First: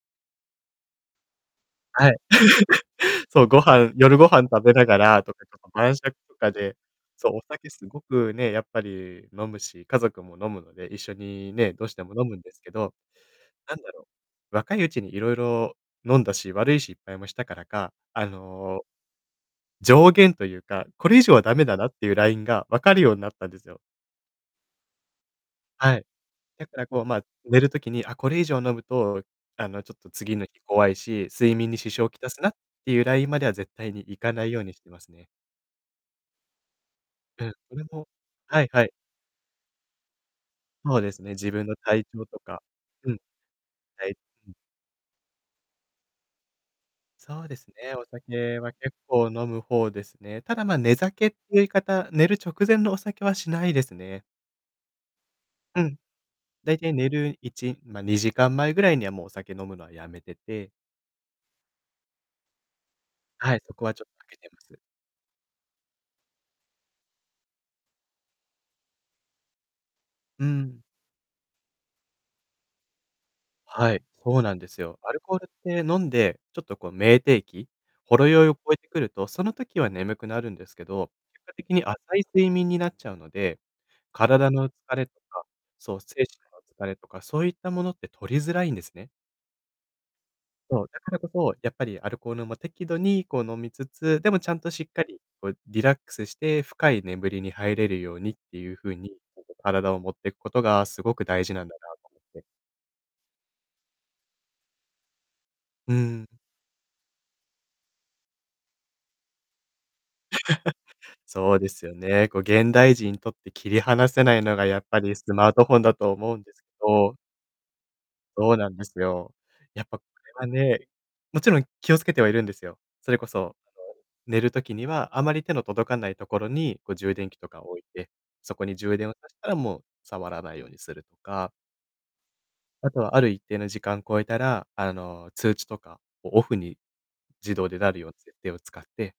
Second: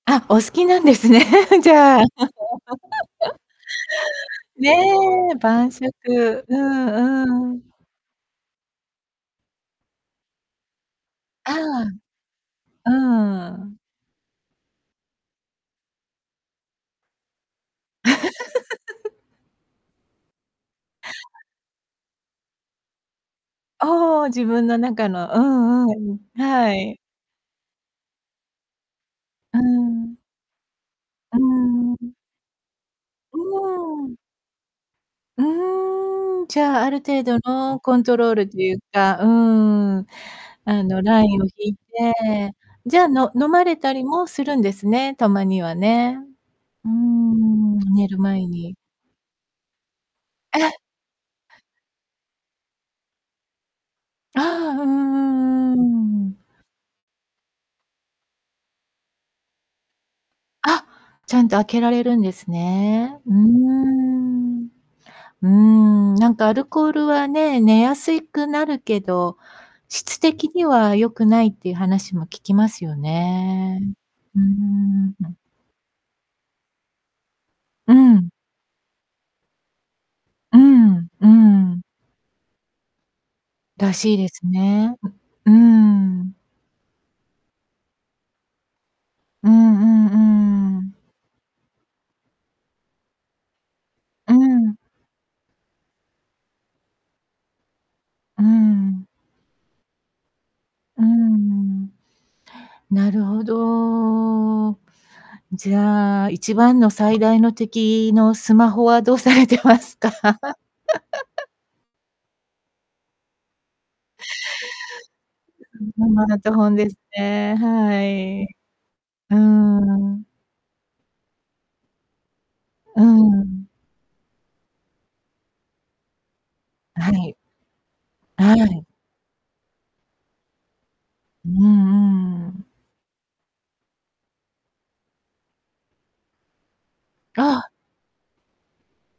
あ、お好きなんですね、じゃあ。はい。そう、ご飯夜ご飯食べね、ながら 晩晩酌と酌。かうで、そう、おんう酒ん。すごくね、やっぱり飲むし、家族も飲むので、一緒あにね、どうしても飲むんですけあ。ど、うなん。んだろう、若いうちにいろいろ飲んだし、悪い失敗もしたからか、あの、上限というか、これ以上はダメだなっていうラインが分かるようになったんですよ。ああ、自分の中のうんうはい、んうん。だかはらい。こう、ま、寝るときに、あ、これ以上飲むと、うあの、ちょっとん。次の日怖いし、う睡眠に支ー障をん。きたすなっていうラインうまでは絶対にーん。行かないようにしていますね。うーん、じゃあ、ある程度ええ、そのれコンもトロールとはいいうはい。か、うーん。あそのうでラすね、インを自分引いの体調とて、か。じゃあ、うん。の飲まれたりはい。もするんですね。たまにはね。うーそうですん、ね、お寝る前酒はに結構飲む方ですね。ただ、え。ま、寝酒って言い方、寝る直前のお酒はしないですね。ああ。うんううん。ん、うーん。だいたい寝る1ま、2時間前ぐらいにはもうお酒飲むのはやめててあ、ちゃんと開けられるんですね。うーはい、そこはちょっと開けてまん。うす。ーん。なんかアルコールはね、寝やすいくなるけど、質う的にん。は良くないっていう話も聞きますよね。はい、うそーうなんですよ。アルん。コールって飲んで、ちょっとこう酩酊期うほろん。酔いを超えてくると、その時は眠くなるんうですけん、ど、う結果的ん。に浅い睡眠になっちゃうので、らしいです体の疲ね。れとか、うーそう、精神ん。の疲れとか、そういったものって取りづらいんですね。うんうん、うそう、ーだん。からこそ、やっぱりアルコールも適度にこう飲みつつ、でうもちゃんとん。しっかり、こうリラックスして、深い眠りに入れるようにっうていう風ん。に、体を持っていくことがすうごく大事なんだなん。と思って。なるほど。じうゃん。あ一番の最大の敵のスマホはどうされてますか？そうですよね。こう現代人にとって切り離せないのが、やっぱりスマートフォン だスとマ思うーんトでフすけォンですど。ね、はい。うそうなんですよ。ーやっぱこん。れはね、もちろん気をつけてはいるんですよ。うそれこそ、あの、ん。寝る時には、あまり手の届かないところに、こうは充電い。器とかを置いて、そはこにい。充電をさしたらもう触らないようにするとうか。んうん。あとは、ある一定の時間超えたら、あの通知とかをオフに自あ動あ。でなるような設定を使って